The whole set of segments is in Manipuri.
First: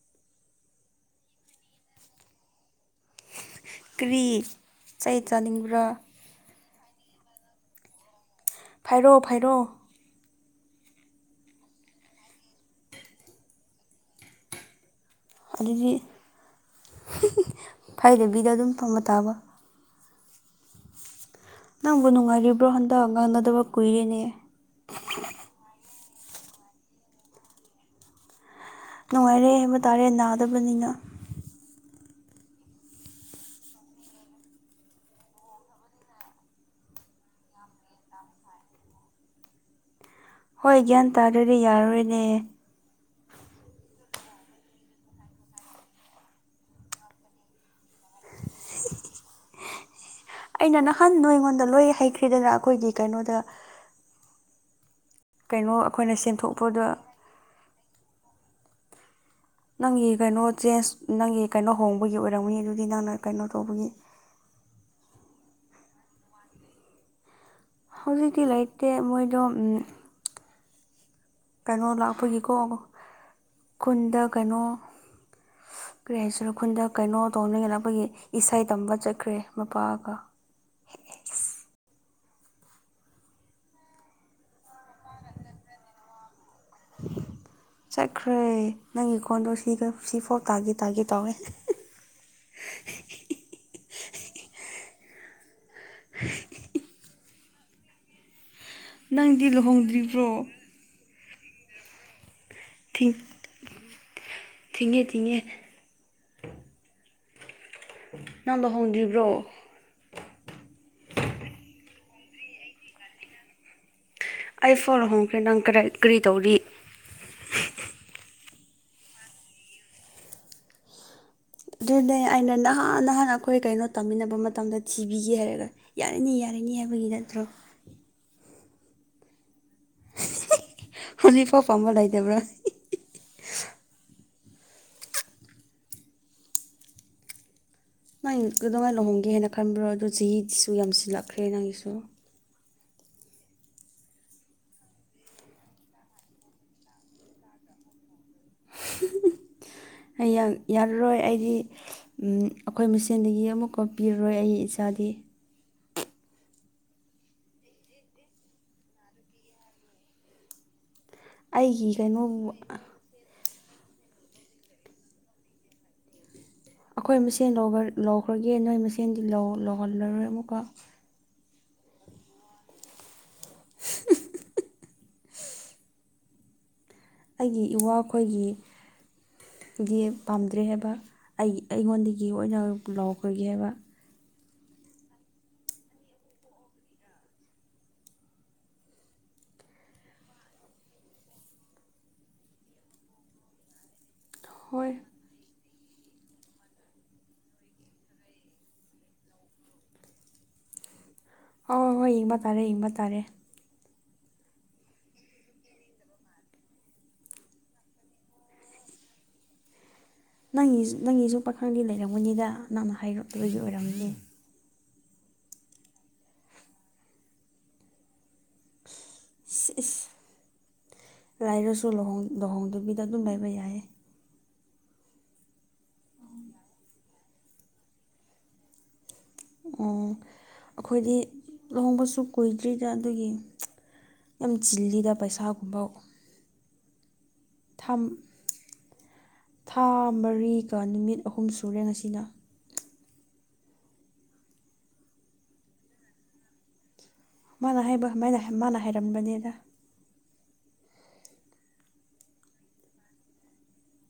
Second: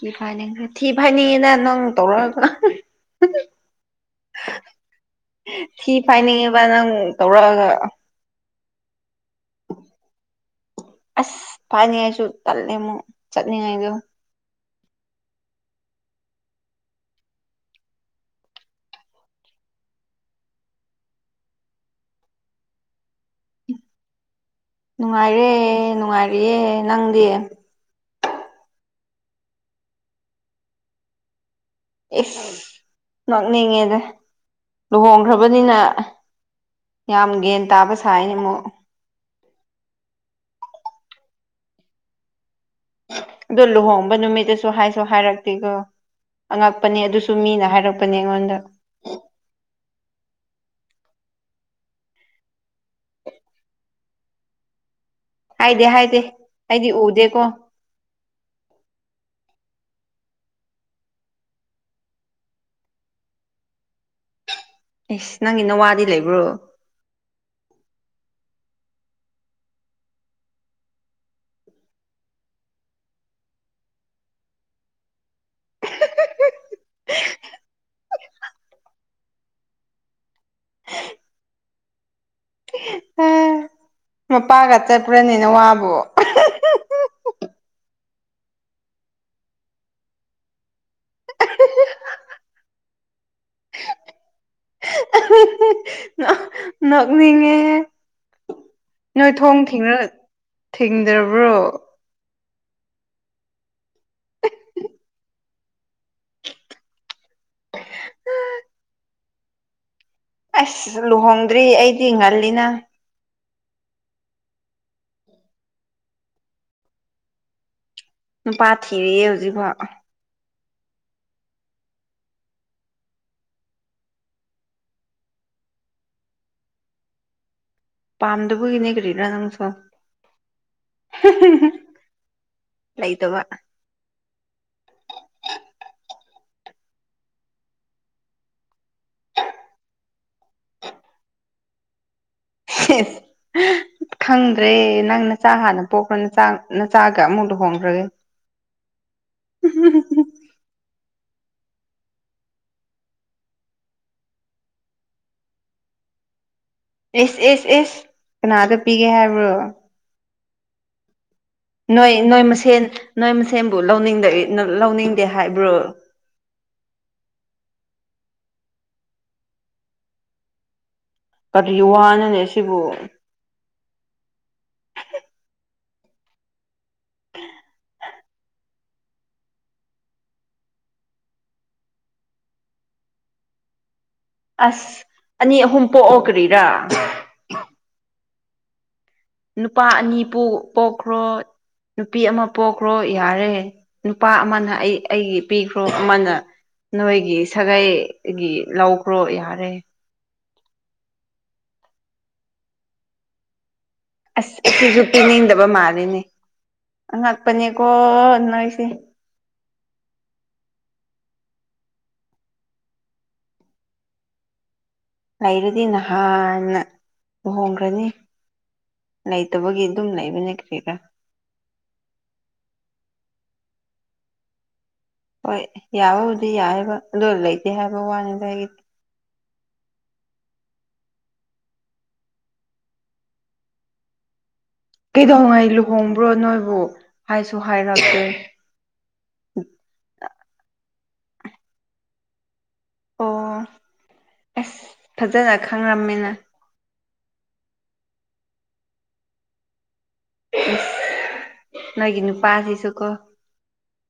ꯊꯤ ꯐꯥꯏꯅꯤꯡ ꯊꯤ ꯐꯥꯏꯅꯤꯡꯉꯤꯗ ꯅꯪ ꯇꯧꯔꯛꯑꯒ ꯀ꯭ꯔꯤ ꯆꯩ ꯆꯥꯅꯤꯡꯕ꯭ꯔꯥ ꯊꯤ ꯐꯥꯏꯅꯤꯡꯉꯦꯕ ꯅꯪ ꯇꯧꯔꯛꯑꯒ ꯐꯥꯏꯔꯣ ꯐꯥꯏꯔꯣ ꯑꯁ ꯐꯥꯏꯅꯤꯉꯥꯏꯁꯨ ꯇꯜꯂꯦꯃꯨꯛ ꯆꯠꯅꯤꯡꯉꯥꯏꯗꯣ ꯑꯗꯨꯗꯤ ꯐꯥꯏꯗꯕꯤꯗ ꯑꯗꯨꯝ ꯐꯝꯕ ꯇꯥꯕ ꯅꯪꯕꯨ ꯅꯨꯡꯉꯥꯏꯔꯤꯕ꯭ꯔꯣ ꯍꯟꯗꯛ ꯉꯥꯡꯅꯗꯕ ꯀꯨꯏꯔꯦꯅꯦ ꯅꯨꯡꯉꯥꯏꯔꯦ ꯅꯨꯡꯉꯥꯏꯔꯤꯌꯦ ꯅꯪꯗꯤ ꯅꯨꯡꯉꯥꯏꯔꯦ ꯍꯥꯏꯕ ꯇꯥꯔꯦ ꯅꯥꯗꯕꯅꯤꯅ ꯏꯁ ꯅꯣꯛꯅꯤꯡꯉꯦꯗ ꯂꯨꯍꯣꯡꯈ꯭ꯔꯕꯅꯤꯅ ꯌꯥꯝ ꯒ꯭ꯌꯥꯟ ꯇꯥꯕ ꯁꯥꯏꯅꯦ ꯑꯃꯨꯛ ꯍꯣꯏ ꯒ꯭ꯌꯥꯟ ꯇꯥꯗ꯭ꯔꯗꯤ ꯌꯥꯔꯔꯣꯏꯅꯦ ꯑꯗꯣ ꯂꯨꯍꯣꯡꯕ ꯅꯨꯃꯤꯠꯇꯁꯨ ꯍꯥꯏꯁꯨ ꯍꯥꯏꯔꯛꯇꯦꯒꯣ ꯑꯉꯛꯄꯅꯦ ꯑꯗꯨꯁꯨ ꯃꯤꯅ ꯍꯥꯏꯔꯛꯄꯅꯦ ꯑꯩꯉꯣꯟꯗ ꯑꯩꯅ ꯅꯍꯥꯟ ꯅꯣꯏꯉꯣꯟꯗ ꯂꯣꯏ ꯍꯩꯈ꯭ꯔꯤꯗꯅ ꯑꯩꯈꯣꯏꯒꯤ ꯀꯩꯅꯣꯗ ꯀꯩꯅꯣ ꯍꯥꯏꯗꯦ ꯑꯩꯈꯣꯏꯅ ꯍꯥꯏꯗꯦ ꯁꯦꯝꯗꯣꯛꯄꯗ ꯑꯩꯗꯤ ꯎꯗꯦꯀꯣ ꯅꯪꯒꯤ ꯀꯩꯅꯣ ꯆꯦꯟꯖ ꯅꯪꯒꯤ ꯀꯩꯅꯣ ꯍꯣꯡꯕꯒꯤ ꯑꯣꯏꯔꯝꯅꯤ ꯑꯗꯨꯗꯤ ꯅꯪꯅ ꯀꯩꯅꯣ ꯇꯧꯕꯒꯤ ꯑꯦꯁ ꯅꯪꯒꯤ ꯅꯋꯥꯗꯤ ꯂꯩꯕ꯭ꯔꯣ ꯍꯧꯖꯤꯛꯇꯤ ꯂꯩꯇꯦ ꯃꯣꯏꯗꯣ ꯎꯝ ꯀꯩꯅꯣ ꯂꯥꯛꯄꯒꯤꯀꯣ ꯈꯨꯟꯗ ꯀꯩꯅꯣ ꯀ꯭ꯔꯤ ꯍꯥꯏꯁꯤꯔ ꯈꯨꯟꯗ ꯀꯩꯅꯣ ꯇꯧꯅꯤꯌꯦ ꯂꯥꯛꯄꯒꯤ ꯏꯁꯩ ꯇꯝꯕ ꯆꯠꯈ꯭ꯔꯦ ꯃꯄꯥꯒ ꯎ ꯃꯄꯥꯒ ꯆꯠꯄ꯭ꯔꯅꯦ ꯅꯋꯥꯕꯨ ꯆꯠꯈ꯭ꯔꯦ ꯅꯪꯒꯤ ꯈꯣꯟꯗꯣ ꯁꯤꯒ ꯁꯤꯐꯥꯎ ꯇꯥꯒꯦ ꯇꯥꯒꯦ ꯇꯧꯋꯦ ꯅꯣꯛꯅꯤꯡꯉꯦꯍꯦ ꯅꯣꯏ ꯅꯪꯗꯤ ꯊꯣꯡ ꯊꯤꯡꯑꯒ ꯂꯨꯍꯣꯡꯗ꯭ꯔꯤꯕ꯭ꯔꯣ ꯊꯤꯡꯗ꯭ꯔꯕ꯭ꯔꯣ ꯊꯤ ꯊꯤꯡꯉꯦ ꯊꯤꯡꯉꯦ ꯅꯪ ꯂꯨꯍꯣꯡꯗ꯭ꯔꯤꯕ꯭ꯔꯣ ꯑꯁ ꯂꯨꯍꯣꯡꯗ꯭ꯔꯤ ꯑꯩꯗꯤ ꯉꯜꯂꯤꯅꯥ ꯑꯩ ꯐꯧ ꯂꯨꯍꯣꯡꯈ꯭ꯔꯦ ꯅꯪ ꯀꯔꯥꯏ ꯀꯔꯤ ꯇꯧꯔꯤ ꯅꯨꯄꯥ ꯊꯤꯔꯤꯌꯦ ꯍꯧꯖꯤꯛꯐꯥꯎ ꯑꯗꯨꯅꯦ ꯑꯩꯅ ꯅꯍꯥꯟ ꯅꯍꯥꯟ ꯑꯩꯈꯣꯏ ꯀꯩꯅꯣ ꯇꯝꯃꯤꯟꯅꯕ ꯃꯇꯝꯗ ꯊꯤꯕꯤꯒꯦ ꯍꯥꯏꯔꯒ ꯌꯥꯔꯤꯅꯤ ꯌꯥꯔꯤꯅꯤ ꯍꯥꯏꯕꯒꯤ ꯅꯠꯇ꯭ꯔꯣ ꯄꯥꯝꯗꯕꯒꯤꯅꯦ ꯀꯔꯤꯔ ꯅꯪꯁꯨ ꯍꯧꯖꯤꯛꯐꯥꯎ ꯄꯥꯝꯕ ꯂꯩꯥꯇꯕ꯭ꯔꯥ ꯂꯩꯇꯕ [unintelligible] ꯅꯪ ꯀꯩꯗꯧꯉꯩ ꯂꯨꯍꯣꯡꯒꯦ ꯍꯥꯏꯅ ꯈꯟꯕ꯭ꯔꯣ ꯑꯗꯣ ꯆꯍꯤꯁꯤꯁꯨ ꯌꯥꯝꯁꯤꯜꯂꯛꯈ꯭ꯔꯦ ꯅꯪꯒꯤꯁꯨ [unintelligible] ꯈꯪꯗ꯭ꯔꯦ ꯅꯪ ꯅꯆꯥ ꯍꯥꯟꯅ ꯄꯣꯛꯑꯣ ꯅ ꯅꯆꯥꯒ ꯑꯃꯨꯛ ꯂꯨ ꯍꯣꯡꯈ꯭ꯔꯒꯦ ꯑꯩ ꯌꯥꯝ ꯌꯥꯔꯔꯣꯏ ꯑꯩꯗꯤ ꯑꯩꯈꯣꯏ ꯃꯁꯦꯟꯗꯒꯤ ꯑꯃꯨꯛꯀꯥ ꯄꯤꯔꯔꯣꯏ ꯑꯩ ꯏꯆꯥꯗꯤ ꯑꯦꯁ ꯑꯦꯁ ꯑꯦꯁ ꯀꯅꯥꯗ ꯄꯤꯒꯦ ꯍꯥꯏꯕ꯭ꯔꯣ ꯑꯩꯒꯤ ꯅꯣꯏ ꯀꯩꯅꯣꯕꯨ ꯅꯣꯏ ꯃꯁꯦꯟ ꯅꯣꯏ ꯃꯁꯦꯟꯕꯨ ꯂꯧꯅꯤꯡꯗꯦ ꯂꯧꯅꯤꯡꯗꯦ ꯍꯥꯏꯕ꯭ꯔꯣ ꯑꯩꯈꯣꯏ ꯃꯁꯦꯟ ꯂꯧ ꯂꯧꯈ꯭ꯔꯒꯦ ꯅꯣꯏ ꯃꯁꯦꯟꯗꯤ ꯂꯧ ꯂꯧꯍꯜꯂꯔꯣꯏ ꯑꯃꯨꯛꯀ ꯀꯔꯤ ꯋꯥꯅꯣꯅꯦ ꯁꯤꯕꯨ ꯑꯩꯒꯤ ꯏꯋꯥꯈꯣꯏꯒꯤ ꯒꯦ ꯄꯥꯝꯗ꯭ꯔꯦ ꯍꯥꯏꯕ ꯑꯩ ꯑꯩꯉꯣꯟꯗꯒꯤ ꯑꯣꯏꯅ ꯂꯥꯎꯈ꯭ꯔꯒꯦ ꯍꯥꯏꯕ ꯑꯁ ꯑꯅꯤ ꯑꯍꯨꯝ ꯄꯣꯛꯑꯣ ꯀ꯭ꯔꯤꯔꯥ ꯅꯨꯄꯥ ꯑꯅꯤ ꯄꯣꯛꯈ꯭ꯔꯣ ꯅꯨꯄꯤ ꯑꯃ ꯄꯣꯛꯈ꯭ꯔꯣ ꯌꯥꯔꯦ ꯅꯨꯄꯥ ꯑꯃꯅ ꯍꯣꯏ ꯑꯩ ꯑꯩꯒꯤ ꯄꯤꯈ꯭ꯔꯣ ꯑꯃꯅ ꯅꯣꯏꯒꯤ ꯁꯥꯒꯩꯒꯤ ꯂꯧꯈ꯭ꯔꯣ ꯌꯥꯔꯦ ꯍꯣꯏ ꯍꯣꯏ ꯍꯣꯏ ꯌꯦꯡꯕ ꯇꯥꯔꯦ ꯌꯦꯡꯕ ꯇꯥꯔꯦ ꯑꯁ ꯁꯤꯁꯨ ꯄꯤꯅꯤꯡꯗꯕ ꯃꯥꯜꯂꯤꯅꯦ ꯑꯉꯛꯄꯅꯦꯀꯣ ꯅꯣꯏꯁꯦ ꯅꯪꯒꯤꯁꯨ ꯅꯪꯒꯤꯁꯨ ꯄꯥꯈꯪꯗꯤ ꯂꯩꯔꯝꯒꯅꯤꯗ ꯅꯪꯅ ꯍꯥꯏꯔꯛꯇꯕꯒꯤ ꯑꯣꯏꯔꯝꯅꯤ ꯂꯩꯔꯗꯤ ꯅꯍꯥꯟꯅ ꯂꯨꯍꯣꯡꯈ꯭ꯔꯅꯤ ꯂꯩꯇꯕꯒꯤ ꯑꯗꯨꯝ ꯂꯩꯕꯅꯦ ꯀ꯭ꯔꯤꯔꯥ ꯂꯥꯏꯔꯁꯨ ꯂꯨꯍꯣꯡ ꯂꯨꯍꯣꯡꯗꯕꯤꯗ ꯑꯗꯨꯝ ꯂꯩꯕ ꯌꯥꯏꯌꯦ꯫ ꯍꯣꯏ ꯌꯥꯕꯕꯨꯗꯤ ꯌꯥꯏꯌꯦꯕ ꯑꯗꯨ ꯂꯩꯇꯦ ꯍꯥꯏꯕ ꯋꯥꯅꯤꯗ ꯑꯩꯒꯤꯗꯤ꯫ ꯎꯝ ꯑꯈꯣꯏꯗꯤ ꯂꯨꯍꯣꯡꯕꯁꯨ ꯀꯨꯏꯗ꯭ꯔꯤꯗ ꯑꯗꯨꯒꯤ ꯌꯥꯝ ꯆꯤꯜꯂꯤꯗ ꯄꯩꯁꯥꯒꯨꯝꯕ ꯕ꯭ꯔꯣ ꯅꯣꯏꯕꯨ ꯍꯥꯏꯁꯨ ꯊꯥ ꯍꯥꯏꯔꯛꯇꯦ ꯊꯥ ꯃꯔꯤꯒ ꯅꯨꯃꯤꯠ ꯑꯍꯨꯝ ꯁꯨꯔꯦ ꯉꯁꯤꯅ꯫ ꯑꯣ ꯑꯁ ꯐꯖꯅ ꯈꯪꯔꯝꯃꯦꯅ꯫ ꯃꯥꯅ ꯍꯥꯏꯕ ꯃꯥꯅ ꯃꯥꯅ ꯍꯥꯏꯔꯝꯕꯅꯤꯗ꯫ ꯅꯣꯏꯒꯤ ꯅꯨꯄꯥꯁꯤꯁꯨꯀꯣ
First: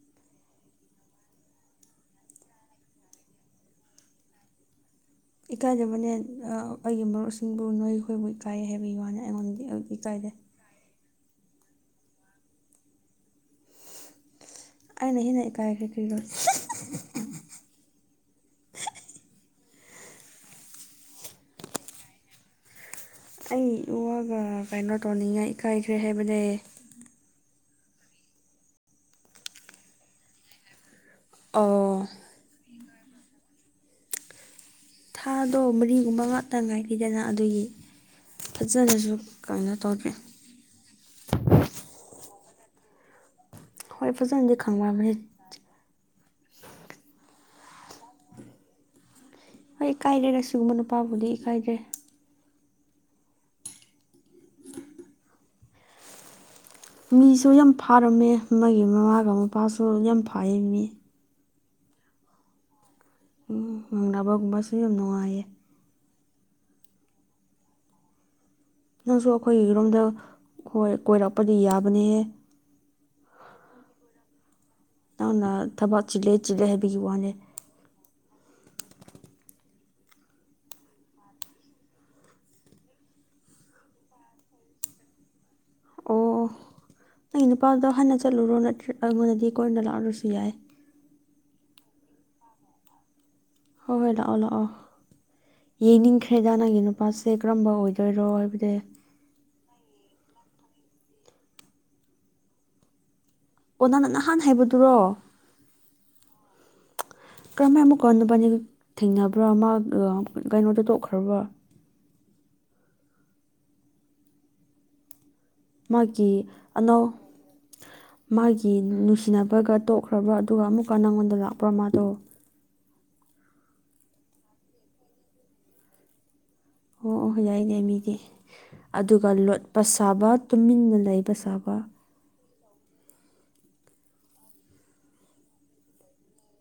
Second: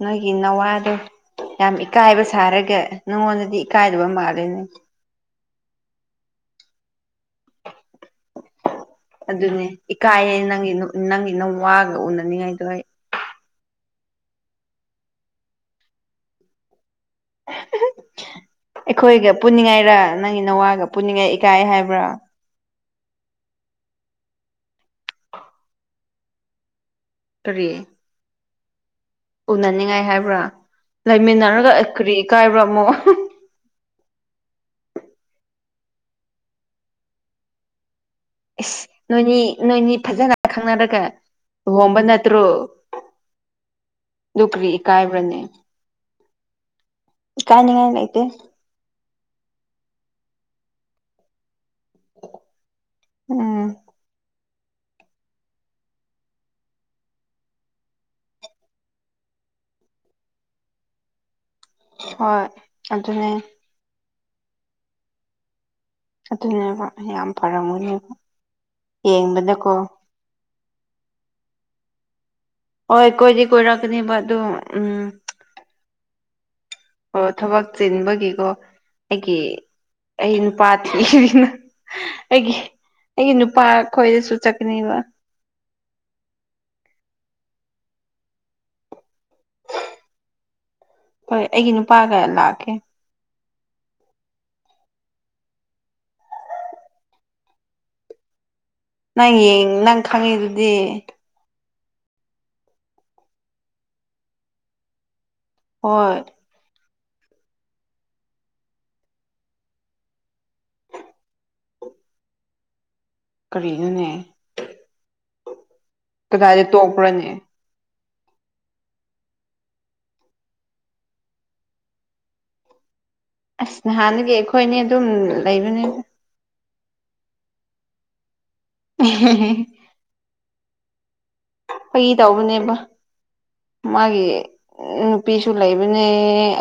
ꯅꯣꯏꯒꯤ ꯅꯋꯥꯗꯣ ꯌꯥꯝ ꯏꯀꯥꯏꯕ ꯁꯥꯔꯒ ꯅꯉꯣꯟꯗꯗꯤ ꯏꯀꯥꯏꯗꯕ ꯃꯥꯜꯂꯦꯅꯦ꯫ ꯏꯀꯥꯏꯗꯕꯅꯦ ꯑ ꯑꯩꯒꯤ ꯃꯔꯨꯞꯁꯤꯡꯕꯨ ꯅꯣꯏꯈꯣꯏꯕꯨ ꯏꯀꯥꯏ ꯍꯥꯏꯕꯒꯤ ꯋꯥꯅꯦ꯫ ꯑꯗꯨꯅꯦ ꯏꯀꯥꯏꯌꯦ ꯅꯪꯒꯤ ꯅꯪꯒꯤ ꯅꯋꯥꯒ ꯎꯅꯅꯤꯡꯉꯥꯏꯗꯣ ꯑꯩ꯫ ꯑꯩꯅ ꯍꯦꯟꯅ ꯏꯀꯥꯏꯈ꯭ꯔꯦ ꯀ꯭ꯔꯤꯔꯣ꯫ ꯑꯩꯈꯣꯏꯒ ꯄꯨꯅꯤꯡꯉꯥꯏꯔ ꯅꯪꯒꯤ ꯅꯋꯥꯒ ꯄꯨꯅꯤꯡꯉꯥꯏ ꯏꯀꯥꯏ ꯍꯥꯏꯕ꯭ꯔꯥ꯫ ꯑꯩ ꯏꯋꯥꯒ ꯀꯩꯅꯣ ꯇꯧꯅꯤꯡꯉꯥꯏ ꯏꯀꯥꯏꯈ꯭ꯔꯦ ꯍꯥꯏꯕꯅꯦ꯫ ꯀꯔꯤ? ꯎꯅꯅꯤꯡꯉꯥꯏ ꯍꯥꯏꯕ꯭ꯔꯥ ꯂꯩꯃꯤꯟꯅꯔꯒ ꯑꯣ ꯀꯔꯤ ꯏꯀꯥꯏꯕ꯭ꯔꯥ ꯑꯃꯨꯛ ꯊꯥꯗꯣ ꯃꯔꯤꯒꯨꯝꯕ ꯉꯥꯛꯇ ꯉꯥꯏꯒꯤꯗꯅ ꯑꯗꯨꯒꯤ ꯏꯁ ꯐꯖꯅꯁꯨ ꯅꯣꯏꯅꯤ ꯀꯩꯅꯣ ꯅꯣꯏꯅꯤ ꯇꯧꯗ꯭ꯔꯦ ꯐꯖꯅ ꯈꯪꯅꯔꯒ ꯂꯨꯍꯣꯡꯕ ꯅꯠꯇ꯭ꯔꯣ? ꯍꯣꯏ ꯗꯨ ꯐꯖꯅꯗꯤ ꯀ꯭ꯔꯤ ꯈꯪꯅꯕꯅꯦ ꯏꯀꯥꯏꯕ꯭ꯔꯅꯦ? ꯏꯀꯥꯏꯅꯤꯉꯥꯏ ꯂꯩꯇꯦ꯫ ꯍꯣꯏ ꯏꯀꯥꯏꯗꯦꯗ ꯁꯨꯝꯕ ꯅꯨꯄꯥꯕꯨꯗꯤ ꯏꯀꯥꯏꯒ꯭ꯔꯦ꯫ ꯎꯝ ꯃꯤꯁꯨ ꯌꯥꯝ ꯐꯥꯔꯝꯃꯦ ꯃꯥꯒꯤ ꯃꯃꯥꯒ ꯃꯄꯥꯁꯨ ꯌꯥꯝ ꯐꯥꯏꯌꯦ ꯃꯤ꯫ ꯍꯣꯏ ꯑꯗꯨꯅꯦ ꯎ ꯉꯥꯡꯅꯕꯒꯨꯝꯕꯁꯨ ꯌꯥꯝ ꯅꯨꯡꯉꯥꯏꯌꯦ꯫ ꯑꯗꯨꯅꯦꯕ ꯌꯥꯝ ꯐꯔꯝꯒꯅꯦꯕ꯫ ꯅꯪꯁꯨ ꯑꯈꯣꯏ ꯌꯦꯡꯕꯗꯀꯣ ꯔꯣꯝꯗ ꯈꯣꯏ ꯀꯣꯏꯔꯛꯄꯗꯤ ꯌꯥꯕꯅꯦꯍꯦ꯫ ꯍꯣꯏ ꯀꯣꯏꯗꯤ ꯀꯣꯏꯔꯛꯀꯅꯦꯕ ꯑꯗꯨ ꯎꯝ ꯅꯪꯅ ꯊꯕꯛ ꯆꯤꯜꯂꯦ ꯆꯤꯜꯂꯦ ꯍꯥꯢꯕꯒꯤ ꯑꯣ ꯊꯕꯛ ꯆꯤꯟꯕꯒꯤꯀꯣ ꯑꯩꯒꯤ ꯑꯩ ꯅꯨꯄꯥ ꯊꯤꯔꯤꯅ ꯑꯩꯒꯤ ꯑꯩꯒꯤ ꯅꯨꯄꯥ ꯈꯣꯏꯗꯁꯨ ꯆꯠꯀꯅꯤꯕ꯫ ꯑꯣ ꯑꯣ ꯅꯪꯒꯤ ꯅꯨꯄꯥꯗꯣ ꯍꯥꯟꯅ ꯆꯠꯂꯨꯔꯣ ꯅꯠꯇ꯭ꯔꯦ ꯑꯩꯉꯣꯟꯗꯗꯤ ꯀꯣꯟꯅ ꯂꯥꯛꯔꯁꯨ ꯌꯥꯏ꯫ ꯍꯣꯏ ꯑꯩꯒꯤ ꯅꯨꯄꯥꯒ ꯂꯥꯛꯀꯦ꯫ ꯍꯣꯏ ꯍꯣꯏ ꯂꯥꯛꯑꯣ ꯂꯥꯛꯑꯣ꯫ ꯌꯦꯡꯅꯤꯡꯈ꯭ꯔꯦꯗ ꯅꯪꯒꯤ ꯅꯨꯄꯥꯁꯦ ꯀꯔꯝꯕ ꯑꯣꯏꯗꯣꯏꯔꯣ ꯍꯥꯏꯕꯗꯤ꯫ ꯅꯪ ꯌꯦꯡ ꯅꯪ ꯈꯪꯉꯤ ꯗꯨꯗꯤ꯫ ꯑꯣ ꯅꯪꯅꯥ ꯅꯍꯥꯟ ꯍꯥꯏꯕꯗꯨꯔꯣ? ꯍꯣꯏ ꯀꯔꯝꯃꯥꯏꯅ ꯑꯃꯨꯛꯀ ꯅꯕꯥꯅꯤ ꯊꯦꯡꯅꯕ꯭ꯔꯥ ꯃꯒꯥ ꯀꯩꯅꯣꯗꯣ ꯇꯣꯛꯈ꯭ꯔꯕ꯭ꯔꯥ? ꯀꯔꯤꯅꯣꯅꯦ? ꯃꯥꯒꯤ ꯀꯗꯥꯏꯗ ꯑꯅꯧ ꯇꯣꯛꯄ꯭ꯔꯅꯦ ꯃꯥꯒꯤ ꯅꯨꯡꯁꯤꯅꯕꯒ ꯇꯣꯛꯈ꯭ꯔꯕ꯭ꯔꯥ ꯑꯗꯨꯒ ꯑꯃꯨꯛꯀ ꯅꯪꯉꯣꯟꯗ ꯂꯥꯛꯄ꯭ꯔꯥ ꯃꯥꯗꯣ? ꯑꯁ ꯅꯍꯥꯟꯗꯒꯤ ꯑꯩꯈꯣꯏꯅꯤ ꯑꯗꯨꯝ ꯂꯩꯕꯅꯤꯗ ꯑꯣ ꯑꯣ ꯌꯥꯏꯅꯦ ꯃꯤꯗꯤ ꯑꯗꯨꯒ ꯂꯣꯠꯄ ꯁꯥꯕ ꯇꯨꯃꯤꯟꯅ ꯂꯩꯕ ꯁꯥꯕ ꯐꯒꯤ ꯇꯧꯕꯅꯦꯕ ꯃꯥꯒꯤ ꯅꯨꯄꯤꯁꯨ ꯂꯩꯕꯅꯦ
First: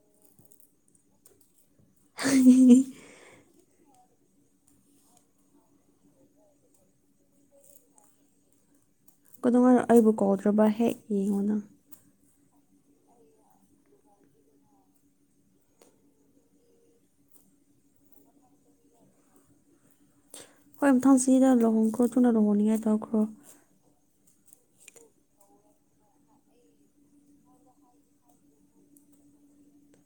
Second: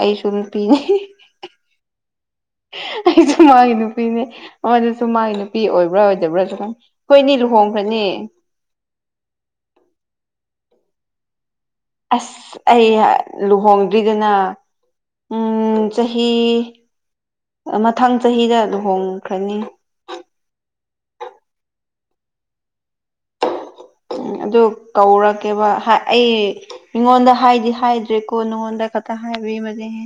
ꯑꯩꯁꯨ ꯅꯨꯄꯤꯅꯦ [unintelligible] ꯑꯩꯁꯨ ꯃꯥꯒꯤ ꯅꯨꯄꯤꯅꯦ ꯑꯣ ꯑꯗꯨꯁꯨ ꯃꯥꯒꯤ ꯅꯨꯄꯤ ꯑꯣꯏꯕ꯭ꯔꯥ ꯑꯣꯏꯗꯕ꯭ꯔꯥꯁꯨ ꯈꯪ ꯍꯣꯏꯅꯤ ꯂꯨꯍꯣꯡꯕꯅꯦ ꯑꯩꯕꯨ ꯀꯧꯗ꯭ꯔꯕ ꯍꯦꯛ ꯌꯦꯡꯉꯣ ꯅꯪ ꯑꯁ ꯑꯩ ꯂꯨꯍꯣꯡꯗ꯭ꯔꯤꯗꯅ ꯎꯝ ꯆꯍꯤ ꯃꯊꯪ ꯆꯍꯤꯗ ꯂꯨꯍꯣꯡꯈ꯭ꯔꯅꯤ ꯍꯣꯏ ꯃꯊꯪ ꯆꯍꯤꯗꯥ ꯂꯨꯍꯣꯡꯈ꯭ꯔꯣ ꯊꯨꯅ ꯂꯨꯍꯣꯡꯅꯤꯡꯉꯥꯏ ꯇꯧꯈ꯭ꯔꯣ ꯎꯝ ꯑꯗꯨ ꯀꯧꯔꯛꯀꯦꯕ ꯍꯥ ꯑꯩ ꯃꯤꯉꯣꯟꯗ ꯍꯥꯏꯗꯤ ꯍꯥꯏꯗ꯭ꯔꯦꯀꯣ ꯅꯉꯣꯟꯗ ꯈꯛꯇ ꯍꯥꯏꯕꯤꯕꯅꯦꯍꯦ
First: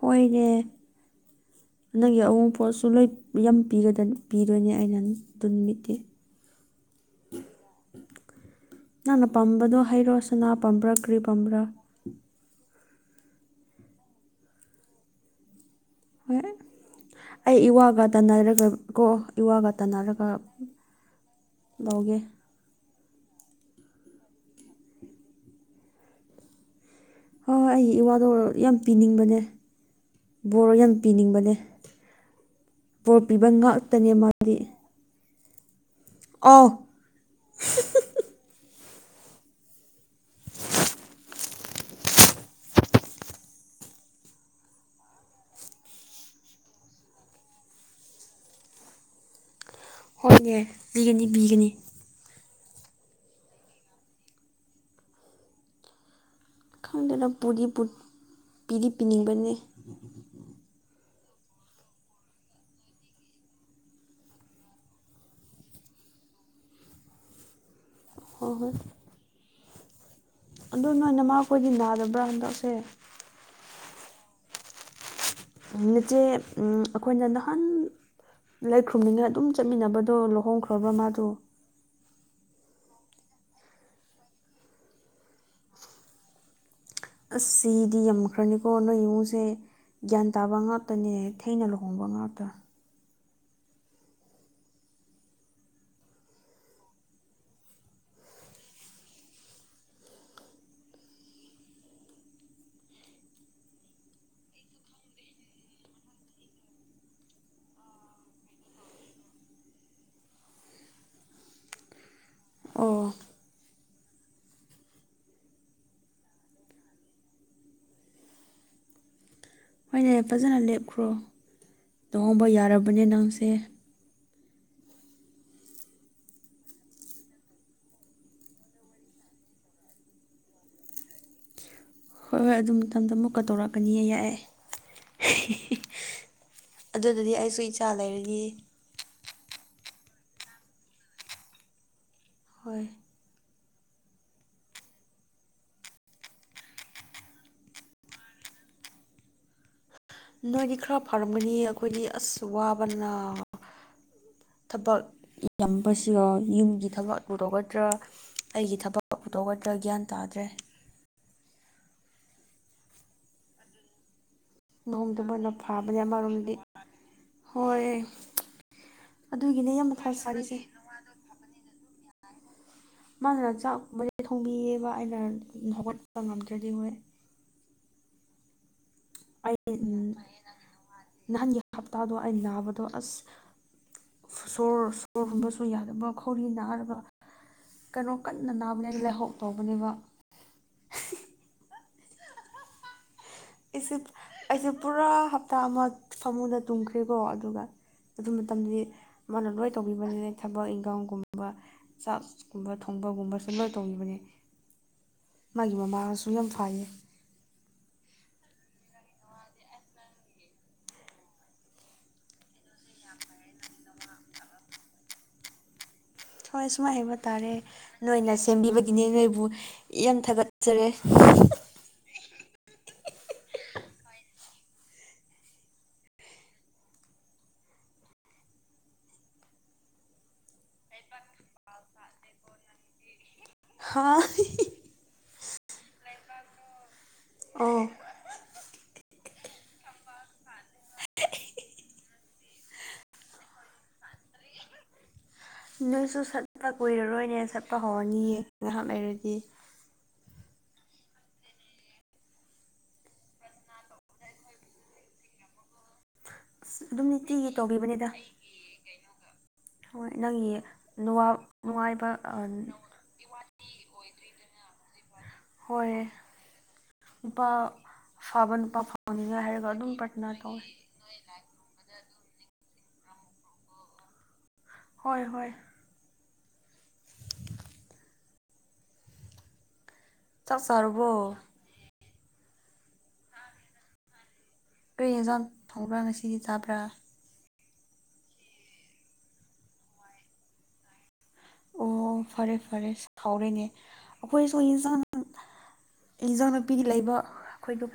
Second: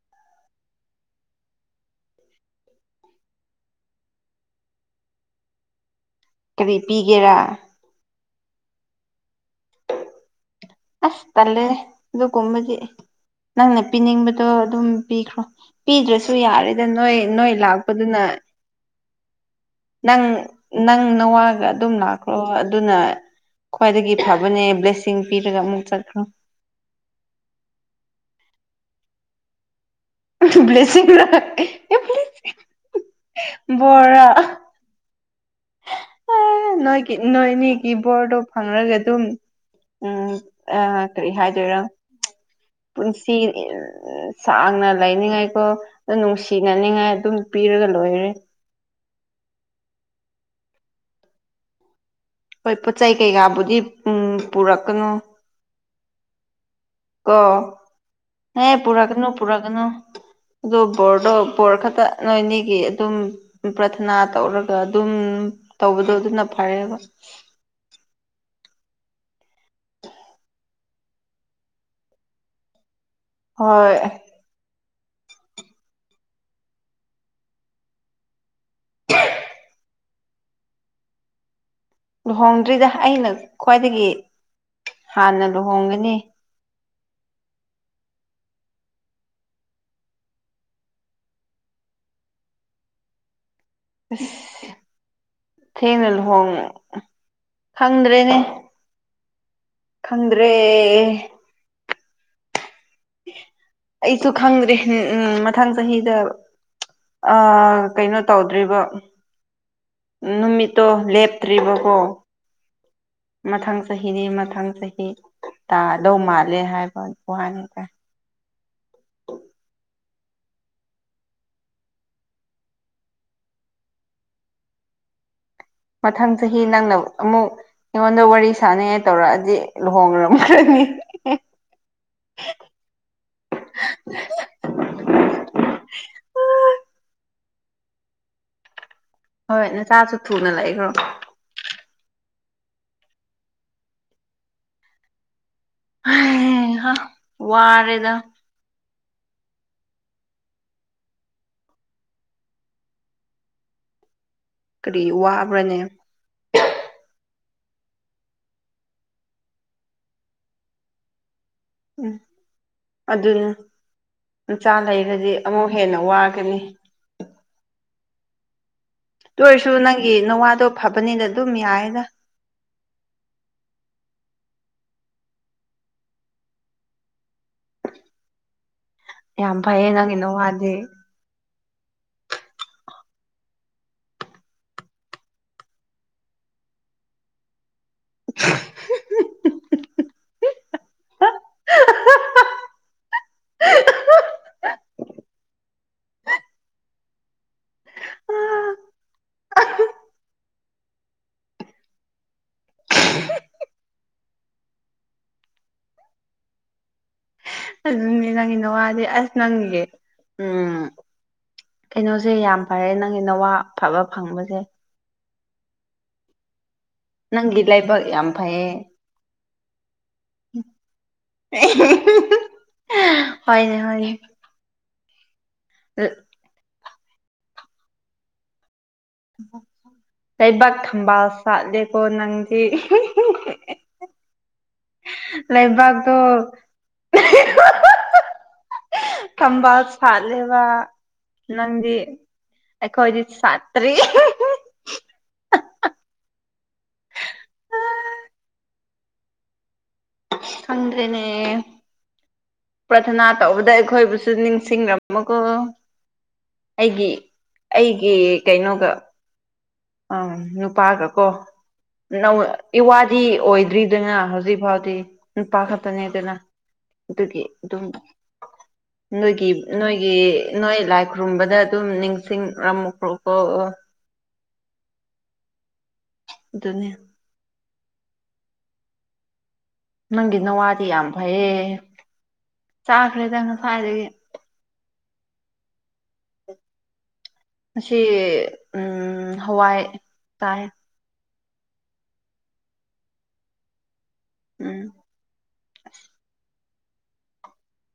ꯍꯣꯏꯅꯦ ꯅꯪꯒꯤ ꯑꯌꯨꯅꯄꯣꯠꯁꯨ ꯂꯣꯏ ꯌꯥꯝ ꯄꯤꯒꯗꯅꯤ ꯄꯤꯗꯣꯏꯅꯦ ꯑꯩꯅ [unintelligible] ꯀꯔꯤ ꯄꯤꯒꯦꯔꯥ ꯅꯪꯅ ꯄꯥꯝꯕꯗꯣ ꯍꯥꯏꯔꯣꯁ ꯁꯅꯥ ꯄꯥꯝꯕꯔꯥ ꯑꯁ ꯇꯜꯂꯦ ꯑꯗꯨꯒꯨꯝꯕꯗꯤ ꯅꯪꯅ ꯄꯤꯅꯤꯡꯕꯗꯣ ꯑꯗꯨꯝ ꯄꯤꯈ꯭ꯔꯣ ꯄꯤꯗ꯭ꯔꯁꯨ ꯍꯣꯏ ꯌꯥꯔꯦꯗ ꯅꯣꯏ ꯅꯣꯏ ꯑꯩ ꯏꯋꯥꯒ ꯂꯥꯛꯄꯗꯨꯅ ꯇꯅꯔꯒ ꯀꯣ ꯏꯋꯥꯒ ꯅꯪ ꯇꯥꯟꯅꯔꯒ ꯅꯪ ꯅꯋꯥꯒ ꯑꯗꯨꯝ ꯂꯧꯒꯦ ꯂꯥꯛꯈ꯭ꯔꯣ ꯑꯗꯨꯅ ꯈ꯭ꯋꯥꯏꯗꯒꯤ ꯐꯕꯅꯦ ꯕ꯭ꯂꯦꯁꯤꯡ ꯄꯤꯔꯒ ꯑꯃꯨꯛ ꯆꯠꯈ꯭ꯔꯣ ꯍꯣꯏ ꯍꯣꯏ ꯑꯩ ꯏꯋꯥꯗꯣ ꯌꯥꯝ ꯄꯤꯅꯤꯡꯕꯅꯦ ꯕꯣꯔ ꯌꯥꯝ ꯕ꯭ꯂꯦꯁꯤꯡꯔ ꯄꯤꯅꯤꯡꯕꯅꯦ ꯕꯣꯔ ꯄꯤꯕ ꯉꯥꯛꯇꯅꯦ ꯕꯣꯔꯔꯥ ꯃꯥꯗꯤ ꯑ‌ꯣ ꯅꯣꯏꯒꯤ ꯅꯣꯏ ꯑꯅꯤꯒꯤ ꯕꯣꯔꯗꯣ ꯐꯪꯉꯔꯒ ꯑꯗꯨꯝ ꯎꯝ ꯑꯥ ꯀꯔꯤ ꯍꯥꯏꯗꯣꯏꯔꯥ ꯄꯨꯟꯁꯤ ꯁꯥꯡꯅ ꯂꯩꯅꯤꯡꯉꯥꯏꯀꯣ ꯅꯨꯡꯁꯤꯅꯅꯤꯡꯉꯥꯏ ꯑꯗꯨꯝ ꯄꯤꯔꯒ ꯂꯣꯏꯔꯦ ꯍꯣꯏꯅꯦ ꯄꯤꯒꯅꯤ ꯄꯤꯒꯅꯤ ꯍꯣꯏ ꯄꯣꯠ ꯆꯩ ꯀꯩꯀꯥꯕꯨꯗꯤ ꯎꯝ ꯄꯨꯔꯛꯀꯅꯨ ꯈꯪꯗꯦꯗ ꯀꯣ ꯄꯨꯗꯤ ꯍꯦ ꯄꯤꯗꯤ ꯄꯨꯔꯛꯒꯅꯨ ꯄꯤꯅꯤꯡꯕꯅꯦ ꯄꯨꯔꯛꯒꯅꯨ ꯑꯗꯣ ꯕꯣꯔꯗꯣ ꯕꯣꯔ ꯈꯛꯇ ꯅꯣꯏꯅꯤꯒꯤ ꯑꯗꯨꯝ ꯄ꯭ꯔꯊꯅꯥ ꯇꯧꯔꯒ ꯑꯗꯨꯝ ꯇꯧꯕꯗꯣ ꯑꯗꯨꯅ ꯐꯔꯦꯕ ꯍꯣꯏ ꯍꯣꯏ ꯑꯗꯣ ꯅꯣꯏ ꯅꯃꯥꯈꯣꯏꯗꯤ ꯅꯥꯗꯕ꯭ꯔꯥ ꯍꯟꯗꯛꯁꯦ ꯍꯣꯏ ꯏꯆꯦ ꯑꯩꯈꯣꯏꯅ ꯅꯍꯥꯟ ꯂꯥꯏꯈ꯭ꯔꯨꯝꯅꯤꯡꯉꯥꯏ ꯑꯗꯨꯝ ꯆꯠꯃꯤꯟꯅꯕꯗꯣ ꯂꯨꯍꯣꯡꯈ꯭ꯔꯕ꯭ꯔ ꯃꯥꯗꯣ ꯂꯨꯍꯣꯡꯗ꯭ꯔꯤꯗ ꯑꯩꯅ ꯈ꯭ꯋꯥꯏꯗꯒꯤ ꯍꯥꯟꯅ ꯂꯨꯍꯣꯡꯒꯅꯤ ꯑꯁ ꯁꯤꯗꯤ ꯌꯥꯝꯃꯛꯈ꯭ꯔꯅꯤꯀꯣ ꯅꯣꯏ ꯏꯃꯨꯡꯁꯦ ꯒ꯭ꯌꯥꯟ ꯇꯥꯕ ꯉꯥꯛꯇꯅꯦ ꯊꯦꯅ ꯂꯨꯍꯣꯡꯕ ꯉꯥꯛꯇ [unintelligible] ꯊꯦꯡꯅ ꯂꯨꯍꯣꯡ ꯈꯪꯗ꯭ꯔꯦꯅꯦ ꯈꯪꯗ꯭ꯔꯦ ꯑꯩꯁꯨ ꯈꯪꯗ꯭ꯔꯦ ꯎꯝ ꯃꯊꯪ ꯆꯍꯤꯗ ꯑ ꯀꯩꯅꯣ ꯇꯧꯗ꯭ꯔꯤꯕ ꯅꯨꯃꯤꯠꯇꯣ ꯂꯦꯞꯇ꯭ꯔꯤꯕꯀꯣ ꯑꯣ ꯃꯊꯪ ꯆꯍꯤꯗꯤ ꯃꯊꯪ ꯆꯍꯤ ꯇꯥꯗꯧ ꯃꯥꯜꯂꯦ ꯍꯥꯏꯕ ꯋꯥꯅꯤ ꯗꯥ ꯍꯣꯏꯅꯦ ꯐꯖꯅ ꯂꯦꯞꯈ꯭ꯔꯣ ꯂꯨꯍꯣꯡꯕ ꯌꯥꯔꯕꯅꯦ ꯅꯪꯁꯦ ꯃꯊꯪ ꯆꯍꯤ ꯅꯪꯅ ꯑꯃꯨꯛ ꯑꯩꯉꯣꯟꯗ ꯋꯥꯔꯤ ꯁꯥꯟꯅꯉꯥꯏ ꯇꯧꯔꯛꯑꯗꯤ ꯂꯨꯍꯣꯡꯔꯝꯔꯅꯤ ꯍꯣꯏ ꯍꯣꯏ ꯑꯗꯨ ꯃꯇꯝꯗ ꯃꯨꯛꯀ ꯇꯧꯔꯛꯀꯅꯤꯌꯦ ꯌꯥꯏꯑꯦ ꯑꯗꯨꯗꯗꯤ ꯑꯩꯁꯨ ꯏꯆꯥ ꯂꯩꯔꯅꯤ ꯍꯣꯏ ꯅꯆꯥꯁꯨ ꯊꯨꯅ ꯂꯩꯈ꯭ꯔꯣ ꯍꯣꯏ ꯍꯩ ꯍꯥ ꯋꯥꯔꯦꯗ ꯅꯣꯏꯗꯤ ꯈꯔ ꯐꯔꯝꯒꯅꯤ ꯑꯩꯈꯣꯏꯗꯤ ꯑꯁ ꯋꯥꯕꯅ ꯊꯕꯛ ꯀꯔꯤ ꯋꯥꯕ꯭ꯔꯅꯦ ꯌꯥꯝꯕꯁ ꯌꯨꯝꯒꯤ ꯊꯕꯛ ꯇꯧꯒꯇ꯭ꯔꯥ ꯑꯩꯒꯤ ꯊꯕꯛꯄꯨ ꯇꯧꯒꯇ꯭ꯔꯥ ꯒ꯭ꯌꯥꯟ ꯇꯥꯗ꯭ꯔꯦ ꯎꯝ ꯑꯗꯨꯅ ꯅꯆꯥ ꯂꯩꯔꯗꯤ ꯂꯨꯍꯣꯡꯗꯕꯅ ꯑꯃꯨꯛ ꯍꯦꯟꯅ ꯐꯕꯅꯦ ꯑꯃꯔꯣꯝꯗꯤ ꯋꯥꯒꯅꯤ ꯍꯣꯏ ꯇꯧꯏ ꯑꯣꯏꯔꯁꯨ ꯑꯗꯨꯒꯤꯅꯦ ꯌꯥꯝ ꯅꯪꯒꯤ ꯃꯊꯥ ꯅꯋꯥꯗꯣ ꯁꯥꯔꯤꯁꯦ ꯐꯕꯅꯤꯅ ꯑꯗꯨꯝ ꯌꯥꯏꯌꯦꯗ ꯃꯥꯅ ꯆꯥꯛꯀꯨꯝꯕꯗꯤ ꯊꯣꯡꯕꯤꯌꯦꯕ ꯑꯩꯅ ꯍꯧꯒꯠꯄ ꯉꯝꯗ꯭ꯔꯗꯤ ꯍꯣꯏ ꯌꯥꯝ ꯑꯩ ꯐꯩꯌꯦ ꯅꯪꯒꯤ ꯅꯋꯥꯗꯤ ꯅꯍꯥꯟꯒꯤ ꯍꯞꯇꯥꯗꯣ ꯑꯩ ꯅꯥꯕꯗꯣ ꯑꯁ ꯁꯣꯔ ꯁꯣꯔ ꯍꯣꯟꯕꯁꯨ ꯌꯥꯗꯕ ꯈꯧꯔꯤ ꯅꯥꯔꯒ ꯀꯔꯣ ꯀꯟꯅ ꯅꯥꯕꯅꯦ ꯂꯥꯏꯍꯧ ꯇꯧꯕꯅꯦꯕ [unintelligible] ꯏꯁꯦ ꯑꯩꯁꯦ ꯄꯨꯔꯥ ꯍꯞꯇꯥ ꯑꯃ ꯐꯃꯨꯡꯗ ꯇꯨꯝꯈ꯭ꯔꯦꯀꯣ ꯑꯗꯨꯒ ꯑꯗꯨ ꯃꯇꯝꯗꯤ ꯃꯥꯅ ꯂꯣꯏ ꯇꯧꯕꯤꯕꯅꯦ ꯊꯕꯛ ꯏꯪꯈꯥꯡꯒꯨꯝꯕ ꯆꯥꯛꯀꯨꯝꯕ ꯊꯣꯡꯕꯒꯨꯝꯕ ꯂꯣꯏ ꯇꯧꯕꯤꯕꯅꯦ ꯃꯥꯒꯤ ꯃꯃꯥꯁꯨ ꯌꯥꯝ ꯐꯩꯌꯦ ꯪꯑꯗꯨꯅꯦ ꯅꯪꯒꯤ ꯅꯋꯥꯗꯤ ꯑꯁ ꯅꯪꯒꯤ ꯎꯝ ꯀꯩꯅꯣꯁꯦ ꯌꯥꯝ ꯐꯔꯦ ꯅꯪꯒꯤꯅꯋꯥ ꯑꯐꯕ ꯐꯪꯕꯁꯦ ꯊꯣꯏ ꯁꯨꯃꯥꯏ ꯍꯥꯏꯕ ꯇꯥꯔꯦ ꯅꯪꯒꯤ ꯂꯥꯏꯕꯛ ꯌꯥꯝ ꯅꯣꯏꯅ ꯐꯩꯌꯦ ꯁꯦꯝꯕꯤꯕꯒꯤꯅꯦ ꯅꯣꯏꯕꯨ ꯌꯥꯝ ꯊꯥꯒꯠꯆꯔꯦ [unintelligible] ꯍꯣꯏꯅꯦ ꯍꯣꯏꯅꯦ ꯑ ꯂꯩꯕꯥꯛ ꯊꯝꯕꯥꯜ ꯁꯥꯠꯂꯦꯀꯣ ꯅꯪꯗꯤ ꯍꯥ ꯂꯥꯏꯕꯥꯛꯇꯣ ꯑꯣ ꯊꯝꯕꯥꯜ ꯁꯥꯠꯂꯦꯕ ꯅꯪꯗꯤ ꯑꯩꯈꯣꯏꯗꯤ ꯁꯥꯠꯇ꯭ꯔꯤ ꯍꯤ ꯍꯤ ꯅꯣꯏꯁꯨ ꯁꯠꯄ ꯀꯨꯏꯔꯔꯣꯏꯅꯦ ꯁꯠꯄ ꯍꯧꯔꯅꯤꯌꯦ ꯉꯥꯏꯍꯥꯛ ꯂꯩꯔꯗꯤ ꯈꯪꯗ꯭ꯔꯦꯅꯦ ꯄ꯭ꯔꯊꯅꯥ ꯇꯧꯕꯗ ꯑꯩꯈꯣꯏꯕꯨꯁꯨ ꯅꯤꯡꯁꯤꯡꯔꯝꯃꯨꯀꯣ ꯑꯁ ꯑꯗꯨꯝ ꯑꯩꯒꯤ ꯅꯤꯇꯤꯒꯤ ꯇꯧꯕꯤꯕꯅꯤꯗ ꯑꯩꯒꯤ ꯀꯩꯅꯣꯒ ꯍꯣꯏ ꯑꯝ ꯅꯪꯒꯤ ꯅꯨꯄꯥꯥꯒ ꯀꯣ ꯅꯨꯋꯥ ꯅꯨꯡꯉꯥꯏꯕ ꯅꯧ ꯏꯋꯥꯗꯤ ꯑꯣꯏꯗ꯭ꯔꯤꯗꯅ ꯍꯧꯖꯤꯛ ꯐꯥꯎꯗꯤ꯫ ꯅꯨꯄꯥ ꯍꯣꯏ ꯈꯛꯇꯅꯦꯗꯅ꯫ ꯑꯗꯨꯒꯤ ꯅꯨꯄꯥ ꯑꯗꯨꯝ ꯐꯕ ꯅꯨꯄꯥ ꯐꯪꯅꯤꯡꯉꯥꯏ ꯅꯣꯏꯒꯤ ꯍꯥꯏꯔꯒ ꯑꯗꯨꯝ ꯅꯣꯏꯒꯤ ꯄ꯭ꯔꯊꯅꯥ ꯇꯧꯋꯦ ꯅꯣꯏ ꯂꯥꯏ ꯈꯔꯨꯝꯕꯗ ꯑꯗꯨꯝ ꯅꯤꯡꯁꯤꯡꯔꯝꯃꯨꯀ꯭ꯔꯣꯀꯣ꯫ ꯍꯣꯏ ꯍꯣꯏ꯫ ꯑꯗꯨꯅꯦ꯫ ꯅꯪꯒꯤ ꯆꯥꯛ ꯅꯋꯥꯗꯤ ꯌꯥꯝ ꯆꯥꯔꯕꯣ ꯐꯩꯌꯦ ꯆꯥꯈ꯭ꯔꯦꯗ ꯉꯁꯥꯏꯗꯒꯤ꯫ ꯀ꯭ꯔꯤ ꯌꯦꯟꯖꯥꯡ ꯊꯣꯡꯕ꯭ꯔꯥ ꯉꯁꯤꯗꯤ ꯆꯥꯕ꯭ꯔꯥ꯫ ꯉꯁꯤ ꯎꯝ ꯍꯋꯥꯏ ꯆꯥꯏ꯫ ꯑꯣ ꯐꯔꯦ ꯐꯔꯦ ꯍꯥꯎꯔꯦꯅꯦ ꯑꯩꯈꯣꯏꯁꯨ ꯎꯝ ꯌꯦꯟꯁꯥꯡ ꯏꯟꯖꯥꯡ ꯅꯄꯤꯗꯤ ꯂꯩꯕ ꯑꯩꯈꯣꯏꯗꯨ